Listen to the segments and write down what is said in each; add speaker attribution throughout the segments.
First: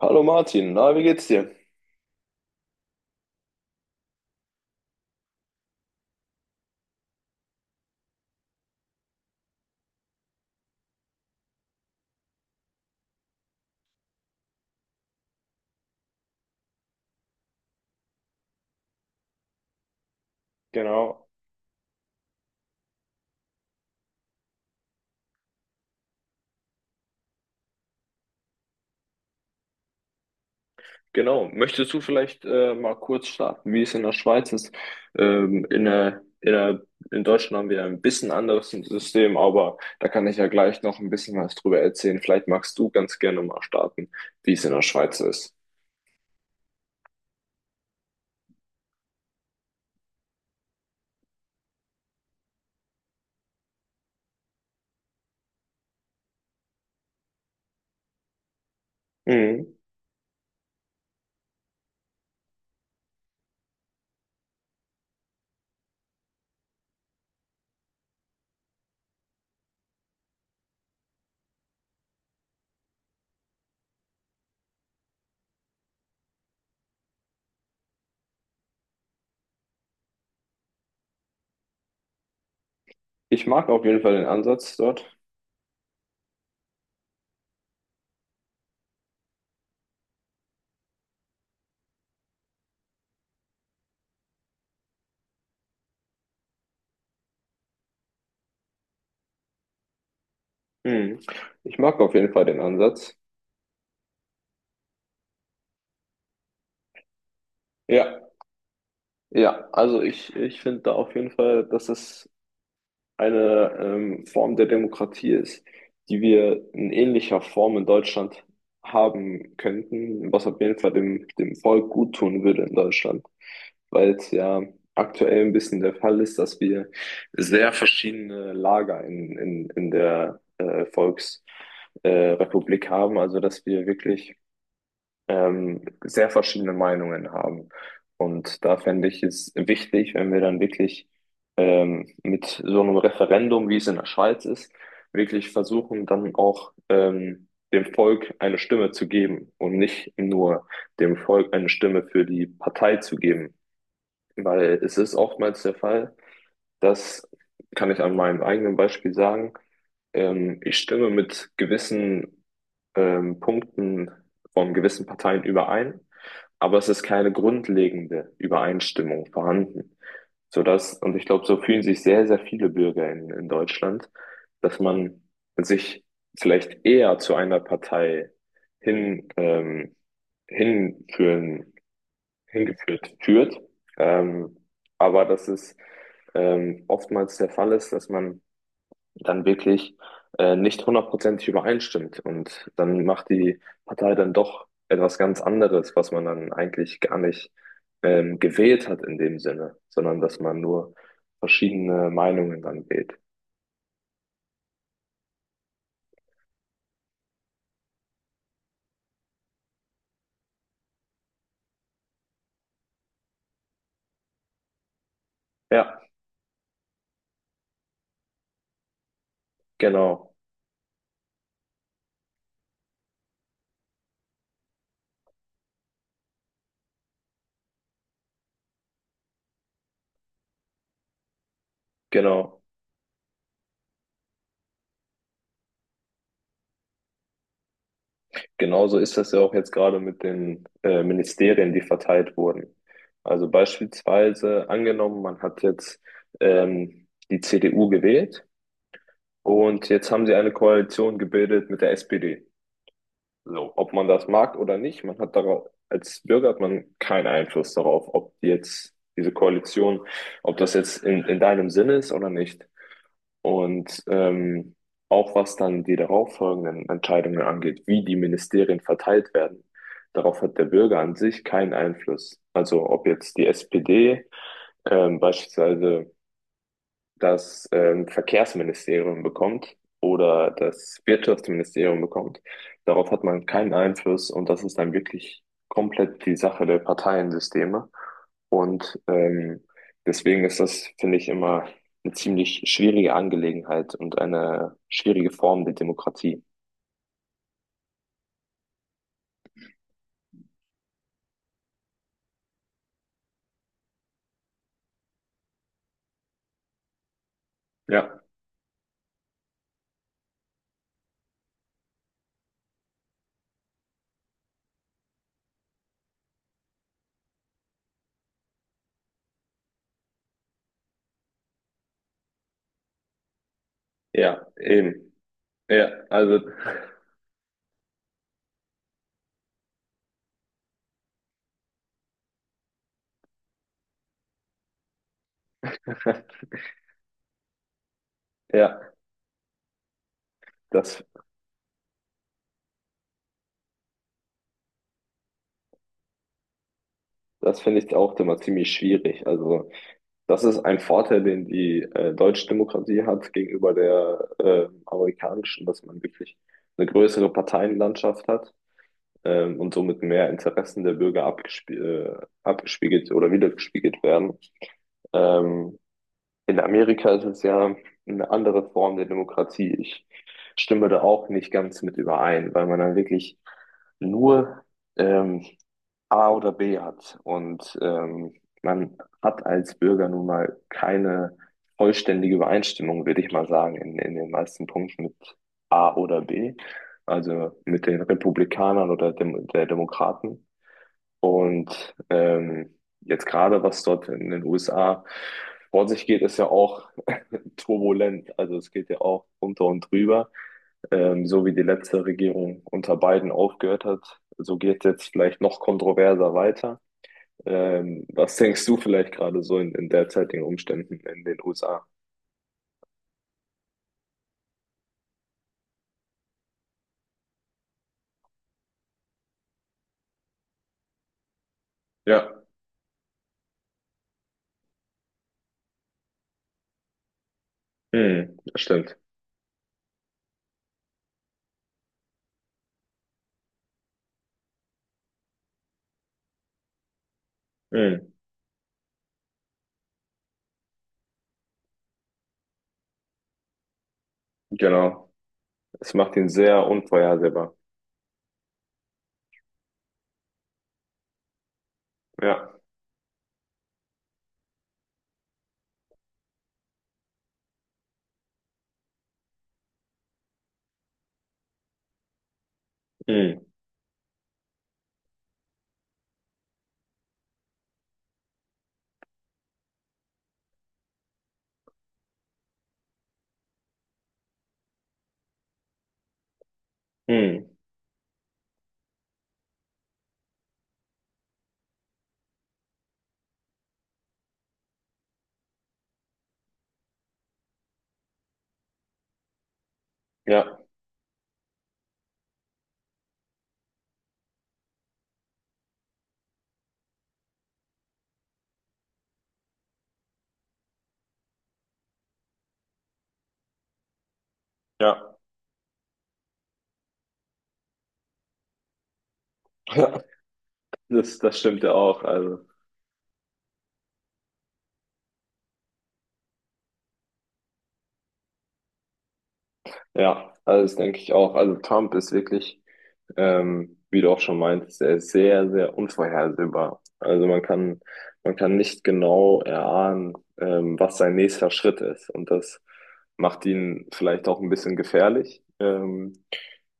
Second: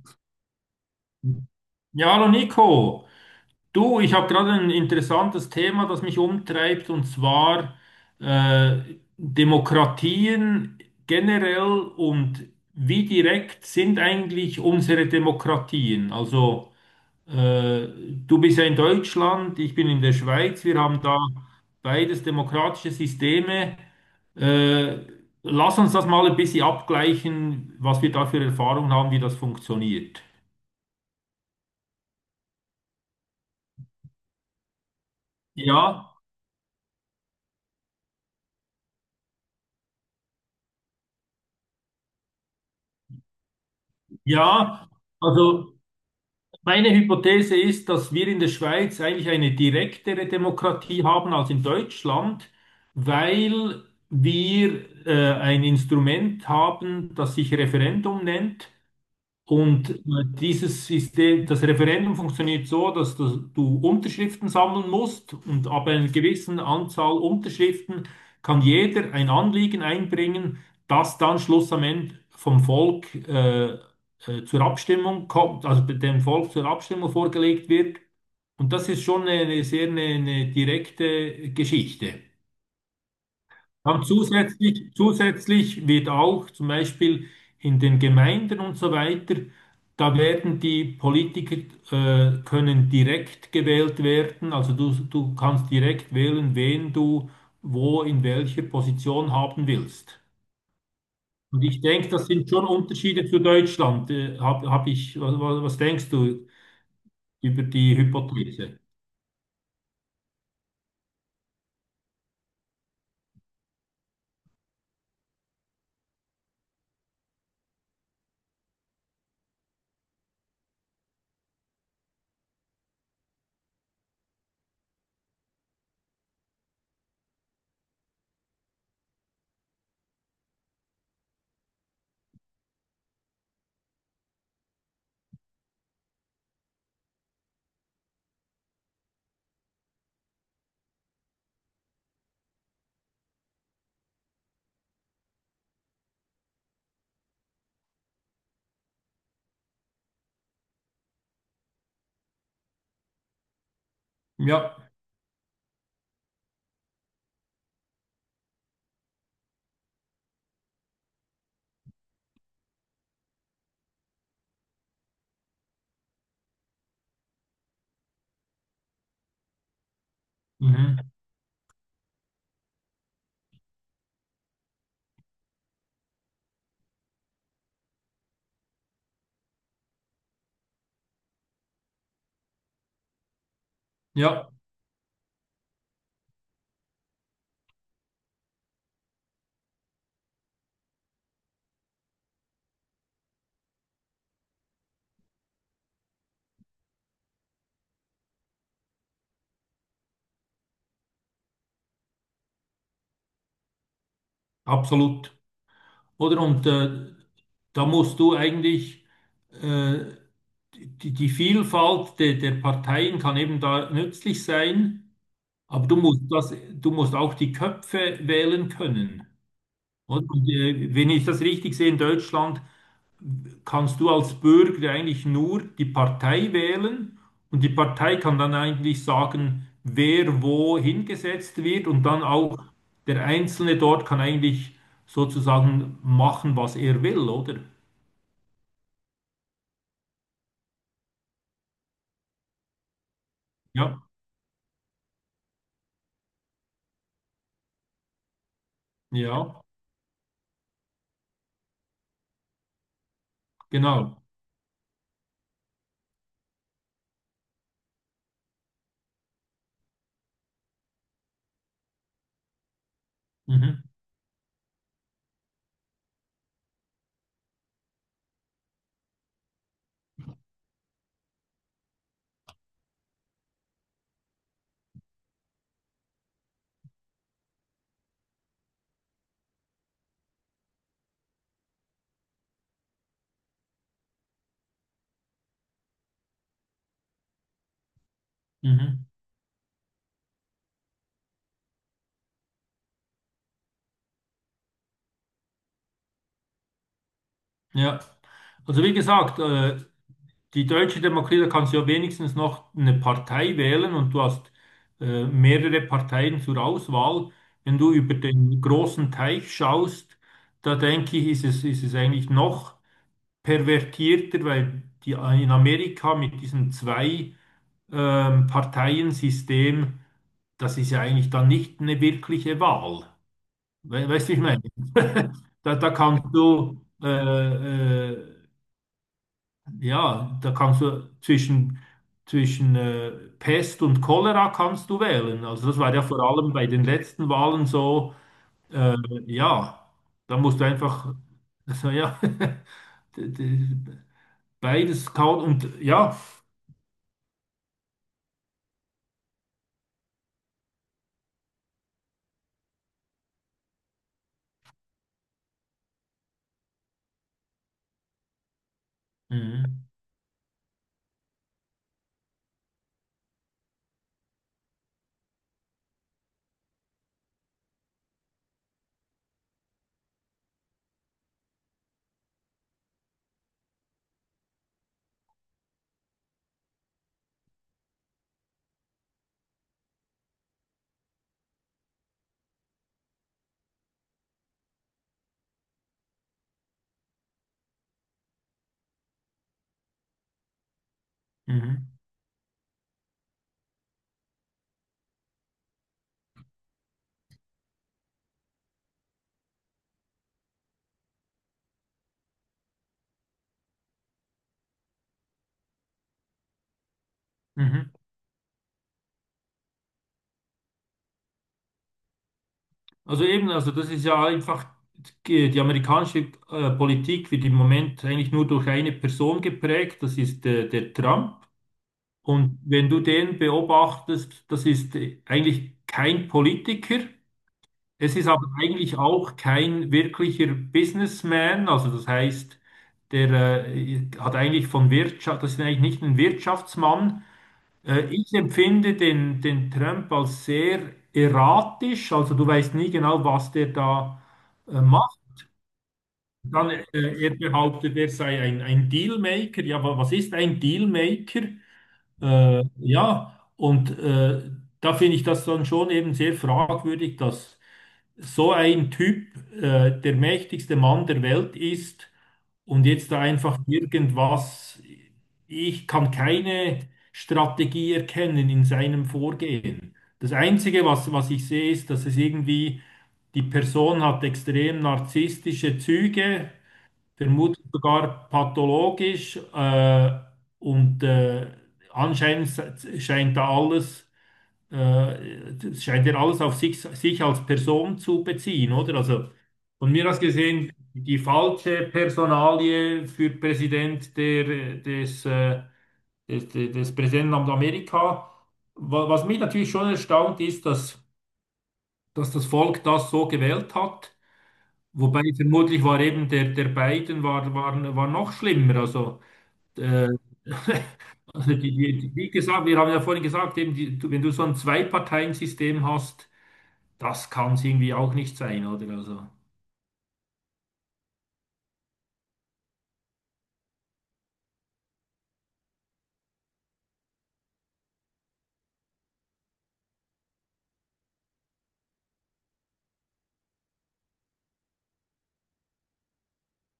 Speaker 1: Hallo Martin, na, wie geht's dir?
Speaker 2: Ja, hallo Nico. Du, ich habe gerade ein interessantes Thema, das mich umtreibt, und zwar äh, Demokratien generell und wie direkt sind eigentlich unsere Demokratien? Also äh, du bist ja in Deutschland, ich bin in der Schweiz, wir haben da
Speaker 1: Genau.
Speaker 2: beides demokratische Systeme. Äh, Lass uns das mal ein bisschen abgleichen, was wir da für Erfahrungen haben, wie das funktioniert.
Speaker 1: Genau. Möchtest du vielleicht mal kurz starten, wie es in der Schweiz ist? Ähm, in
Speaker 2: Ja.
Speaker 1: der, in der, in Deutschland haben wir ein bisschen anderes System, aber da kann ich ja gleich noch ein bisschen was drüber erzählen. Vielleicht magst du ganz gerne mal starten, wie es in der
Speaker 2: Ja,
Speaker 1: Schweiz ist.
Speaker 2: also meine Hypothese ist, dass wir in der Schweiz eigentlich eine direktere Demokratie haben als in Deutschland, weil wir ein Instrument haben, das sich Referendum nennt.
Speaker 1: Mhm.
Speaker 2: Und dieses System, das Referendum funktioniert so, dass du Unterschriften sammeln musst und ab einer gewissen Anzahl Unterschriften kann jeder ein Anliegen einbringen, das dann Schluss am Ende vom Volk zur Abstimmung kommt, also dem Volk zur Abstimmung vorgelegt wird. Und das ist schon eine sehr eine direkte Geschichte.
Speaker 1: Ich mag auf jeden
Speaker 2: Aber
Speaker 1: Fall den Ansatz
Speaker 2: zusätzlich,
Speaker 1: dort.
Speaker 2: zusätzlich wird auch zum Beispiel in den Gemeinden und so weiter, da werden die Politiker, können direkt gewählt werden. Also du kannst direkt wählen, wen du wo in welcher Position haben willst.
Speaker 1: Mhm.
Speaker 2: Und
Speaker 1: Ich
Speaker 2: ich
Speaker 1: mag
Speaker 2: denke,
Speaker 1: auf
Speaker 2: das
Speaker 1: jeden Fall
Speaker 2: sind
Speaker 1: den
Speaker 2: schon
Speaker 1: Ansatz.
Speaker 2: Unterschiede zu Deutschland. Hab, hab ich, was, was was denkst du über die
Speaker 1: Ja,
Speaker 2: Hypothese?
Speaker 1: ja, also ich finde da auf jeden Fall, dass es eine Form der Demokratie ist, die wir in ähnlicher Form in Deutschland haben könnten, was auf jeden Fall dem, dem Volk gut tun würde in Deutschland, weil es ja aktuell ein bisschen der Fall ist, dass wir sehr verschiedene Lager in der Volksrepublik äh, Republik haben, also dass wir wirklich sehr verschiedene Meinungen haben. Und da fände ich es wichtig, wenn wir dann wirklich mit so einem Referendum, wie es in der Schweiz ist, wirklich versuchen, dann auch dem Volk eine Stimme zu geben und nicht nur dem Volk eine Stimme für die Partei zu geben.
Speaker 2: Ja,
Speaker 1: Weil es ist oftmals der Fall, das kann ich an meinem eigenen Beispiel sagen. Ich stimme mit gewissen Punkten von gewissen Parteien überein, aber es ist keine grundlegende Übereinstimmung vorhanden. Sodass,
Speaker 2: mhm.
Speaker 1: und ich glaube, so fühlen sich sehr, sehr viele Bürger in Deutschland, dass man sich vielleicht eher zu einer Partei hin, hinführen, hingeführt führt,
Speaker 2: Ja,
Speaker 1: ähm, aber dass es oftmals der Fall ist, dass man dann wirklich nicht hundertprozentig übereinstimmt. Und dann macht die Partei dann doch etwas ganz anderes, was man dann eigentlich gar nicht gewählt hat in dem Sinne, sondern dass man nur verschiedene Meinungen dann wählt.
Speaker 2: absolut. Oder und da musst du eigentlich äh, die, die Vielfalt der, der Parteien kann eben da nützlich sein, aber du
Speaker 1: Ja,
Speaker 2: musst das, du musst auch die Köpfe wählen können. Oder?
Speaker 1: genau,
Speaker 2: Und, wenn ich das richtig sehe, in Deutschland kannst du als Bürger eigentlich nur die Partei wählen und die Partei kann dann eigentlich sagen, wer wo hingesetzt wird und dann auch
Speaker 1: genau.
Speaker 2: der Einzelne dort kann eigentlich sozusagen machen, was er will, oder?
Speaker 1: Genauso ist das ja auch jetzt gerade mit den Ministerien, die verteilt wurden. Also
Speaker 2: Ja,
Speaker 1: beispielsweise angenommen, man hat jetzt die CDU gewählt
Speaker 2: ja,
Speaker 1: und jetzt haben sie eine Koalition gebildet mit der SPD. So, ob man
Speaker 2: genau.
Speaker 1: das mag oder nicht, man hat darauf, als Bürger hat man keinen Einfluss darauf, ob jetzt diese Koalition, ob das jetzt in deinem Sinne ist oder nicht.
Speaker 2: Mhm,
Speaker 1: Und auch was dann die darauffolgenden Entscheidungen angeht, wie die Ministerien verteilt werden, darauf hat der Bürger an sich keinen Einfluss. Also ob jetzt die SPD beispielsweise das Verkehrsministerium bekommt oder das Wirtschaftsministerium bekommt. Darauf hat man keinen Einfluss und das ist dann wirklich komplett die Sache der Parteiensysteme. Und
Speaker 2: mhm,
Speaker 1: deswegen ist das, finde ich, immer eine ziemlich schwierige Angelegenheit und eine schwierige Form der Demokratie.
Speaker 2: ja. Also wie gesagt, die Deutsche Demokratie, da kannst du ja wenigstens noch eine Partei wählen und du hast mehrere Parteien zur Auswahl. Wenn du über
Speaker 1: Ja,
Speaker 2: den großen Teich schaust, da denke ich, ist es eigentlich noch pervertierter, weil die in Amerika mit diesem zwei Parteiensystem, das ist ja eigentlich dann nicht eine wirkliche Wahl. We Weißt du, wie ich
Speaker 1: ja,
Speaker 2: meine?
Speaker 1: eben.
Speaker 2: Da
Speaker 1: Ja,
Speaker 2: kannst
Speaker 1: also,
Speaker 2: du, ja, da kannst du zwischen, zwischen Pest und Cholera kannst du wählen. Also das war ja vor allem bei den letzten Wahlen so,
Speaker 1: ja,
Speaker 2: äh, ja, da musst du
Speaker 1: das,
Speaker 2: einfach, also ja, d- d- beides kauen und ja.
Speaker 1: das finde ich auch immer ziemlich schwierig. Also, das ist ein Vorteil, den die deutsche Demokratie hat gegenüber der amerikanischen, dass man wirklich eine größere Parteienlandschaft hat, und
Speaker 2: Mhm.
Speaker 1: somit mehr Interessen der Bürger abgespiegelt oder wiedergespiegelt werden. Ähm, in Amerika ist es ja eine andere Form der Demokratie. Ich stimme da auch nicht ganz mit überein, weil man dann wirklich nur ähm, A oder B hat. Und man hat als Bürger nun mal keine vollständige Übereinstimmung, würde ich mal sagen, in den meisten Punkten mit A oder B, also mit den Republikanern oder Dem der Demokraten.
Speaker 2: Mhm.
Speaker 1: Und jetzt gerade, was dort in den USA vor sich geht, ist ja auch turbulent. Also es geht ja auch unter und drüber. So wie die letzte Regierung unter Biden aufgehört hat, so geht es jetzt vielleicht noch kontroverser weiter.
Speaker 2: Mhm.
Speaker 1: Was denkst du vielleicht gerade so in derzeitigen Umständen in den USA?
Speaker 2: Also eben, also das ist ja einfach die, die amerikanische Politik wird im Moment eigentlich nur durch eine Person geprägt, das ist der Trump.
Speaker 1: Ja,
Speaker 2: Und wenn du den beobachtest, das ist eigentlich kein Politiker. Es ist
Speaker 1: hm,
Speaker 2: aber
Speaker 1: das stimmt.
Speaker 2: eigentlich auch kein wirklicher Businessman. Also das heißt, der hat eigentlich von Wirtschaft, das ist eigentlich nicht ein Wirtschaftsmann,
Speaker 1: Hm,
Speaker 2: ich empfinde den, den Trump als sehr erratisch, also du weißt nie genau, was der da
Speaker 1: genau.
Speaker 2: macht.
Speaker 1: Es macht ihn sehr
Speaker 2: Dann, er
Speaker 1: unvorhersehbar.
Speaker 2: behauptet, er sei ein Dealmaker. Ja, was ist ein Dealmaker?
Speaker 1: Ja,
Speaker 2: Äh, ja, und äh, da finde ich das dann schon eben sehr fragwürdig, dass so ein Typ, der mächtigste Mann der Welt ist und jetzt da
Speaker 1: hm,
Speaker 2: einfach irgendwas, ich kann keine Strategie erkennen in seinem Vorgehen. Das Einzige, was, was ich sehe, ist, dass es irgendwie, die Person hat extrem narzisstische Züge,
Speaker 1: hm,
Speaker 2: vermutlich sogar pathologisch, und äh, anscheinend scheint da alles das scheint ja alles auf sich als Person zu beziehen, oder? Also von mir aus
Speaker 1: ja,
Speaker 2: gesehen, die falsche Personalie für Präsident der, des, des, des, des Präsidentenamt Amerika. Was mich natürlich schon erstaunt ist, dass das Volk das so gewählt hat.
Speaker 1: ja.
Speaker 2: Wobei vermutlich war eben der Biden war noch schlimmer. Also, äh,
Speaker 1: Das, das
Speaker 2: also
Speaker 1: stimmt ja auch.
Speaker 2: wie
Speaker 1: Also,
Speaker 2: gesagt, wir haben ja vorhin gesagt, eben wenn du so ein Zwei-Parteien-System hast, das kann es irgendwie auch nicht sein, oder? Also.
Speaker 1: ja, also das denke ich auch. Also Trump ist wirklich, wie du auch schon meintest, er ist sehr, sehr unvorhersehbar. Also man kann nicht genau erahnen, was sein nächster Schritt ist. Und das macht ihn vielleicht auch ein bisschen gefährlich.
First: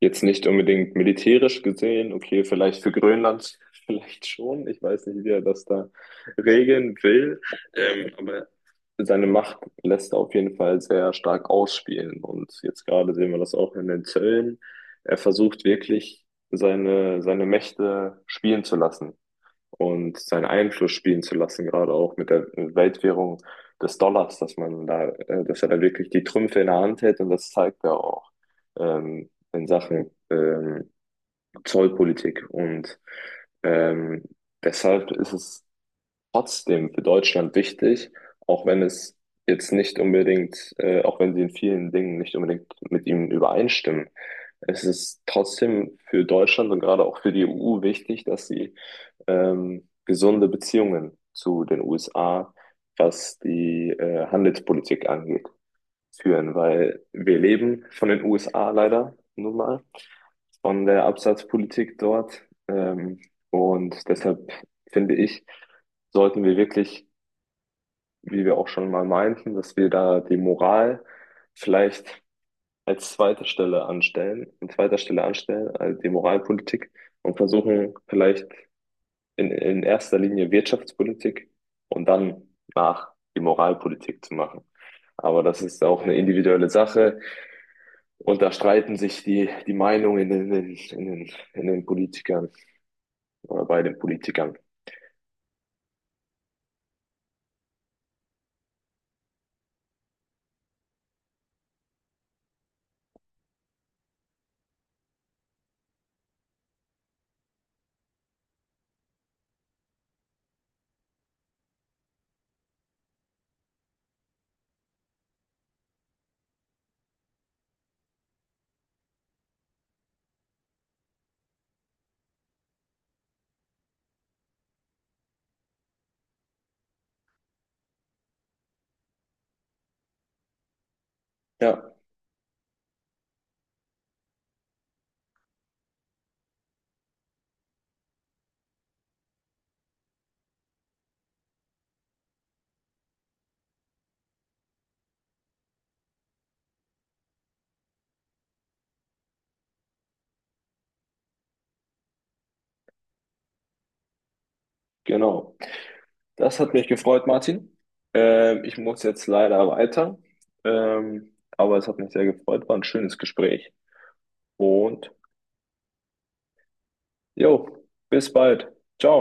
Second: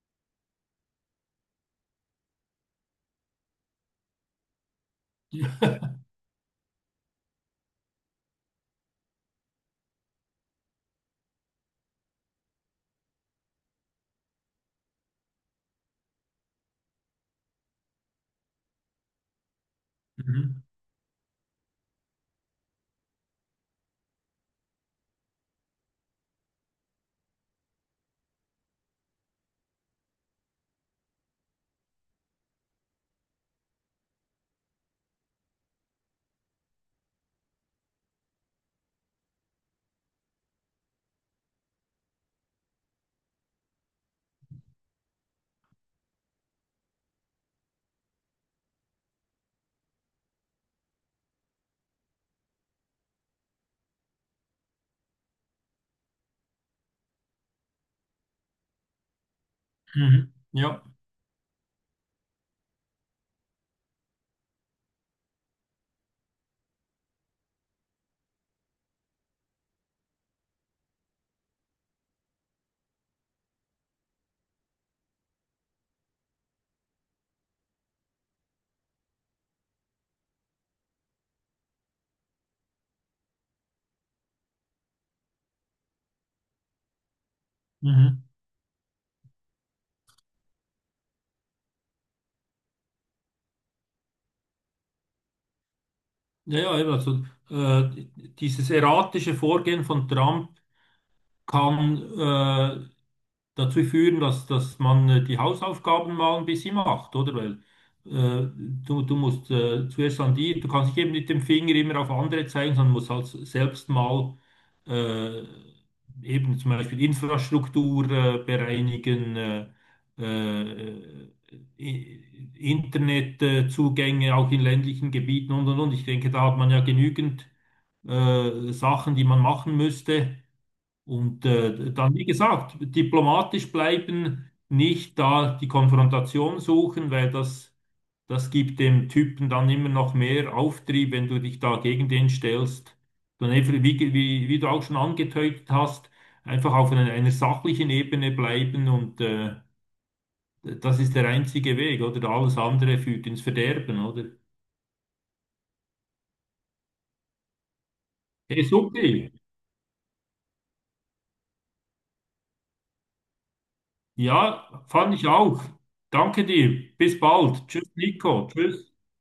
Speaker 1: Jetzt nicht unbedingt militärisch gesehen, okay, vielleicht für Grönland vielleicht schon. Ich weiß nicht, wie er das
Speaker 2: Ja.
Speaker 1: da regeln will. Aber seine Macht lässt er auf jeden Fall sehr stark ausspielen. Und jetzt gerade sehen wir das auch in den Zöllen. Er versucht wirklich, seine Mächte spielen zu lassen und seinen
Speaker 2: Mhm.
Speaker 1: Einfluss spielen zu lassen, gerade auch mit der Weltwährung des Dollars, dass man da, dass er da wirklich die Trümpfe in der Hand hält und das zeigt er auch in Sachen Zollpolitik. Und ähm, deshalb ist es trotzdem für Deutschland wichtig, auch wenn es jetzt nicht unbedingt, auch wenn sie in vielen Dingen nicht unbedingt mit ihm übereinstimmen. Es ist trotzdem für Deutschland und gerade auch für die EU wichtig, dass sie gesunde Beziehungen zu den USA, was die Handelspolitik angeht, führen, weil wir leben von den USA leider nun mal,
Speaker 2: Mhm. Ja,
Speaker 1: von der Absatzpolitik dort. Und deshalb finde ich, sollten wir wirklich, wie wir auch schon mal meinten, dass wir da die Moral vielleicht als zweite Stelle anstellen, an zweiter Stelle anstellen, also die Moralpolitik, und versuchen vielleicht in erster Linie Wirtschaftspolitik und dann nach die Moralpolitik zu machen. Aber das ist auch eine individuelle Sache
Speaker 2: mhm.
Speaker 1: und da streiten sich die, die Meinungen in den, in den, in den Politikern oder bei den Politikern.
Speaker 2: Ja, ja, eben, also äh, dieses erratische Vorgehen von Trump kann dazu führen, dass man die Hausaufgaben mal ein bisschen macht, oder? Weil du musst zuerst an die, du kannst nicht eben mit dem Finger immer auf andere zeigen, sondern musst halt selbst mal äh, eben zum Beispiel Infrastruktur bereinigen, äh, I- Internetzugänge auch in ländlichen Gebieten und und. Ich denke, da hat man ja genügend Sachen, die man machen müsste und
Speaker 1: Ja,
Speaker 2: dann, wie gesagt, diplomatisch bleiben, nicht da die Konfrontation suchen, weil das gibt dem Typen dann immer noch mehr Auftrieb, wenn du dich da gegen den stellst. Dann einfach, wie du auch schon angetötet hast, einfach auf einer sachlichen Ebene bleiben und das ist der einzige Weg, oder? Alles andere führt ins Verderben, oder?
Speaker 1: genau. Das hat mich gefreut, Martin.
Speaker 2: Hey,
Speaker 1: Ich muss jetzt
Speaker 2: super.
Speaker 1: leider weiter. Aber es hat mich sehr gefreut, war ein schönes Gespräch.
Speaker 2: Ja,
Speaker 1: Und
Speaker 2: fand ich auch. Danke dir. Bis
Speaker 1: jo,
Speaker 2: bald. Tschüss,
Speaker 1: bis
Speaker 2: Nico.
Speaker 1: bald.
Speaker 2: Tschüss.
Speaker 1: Ciao.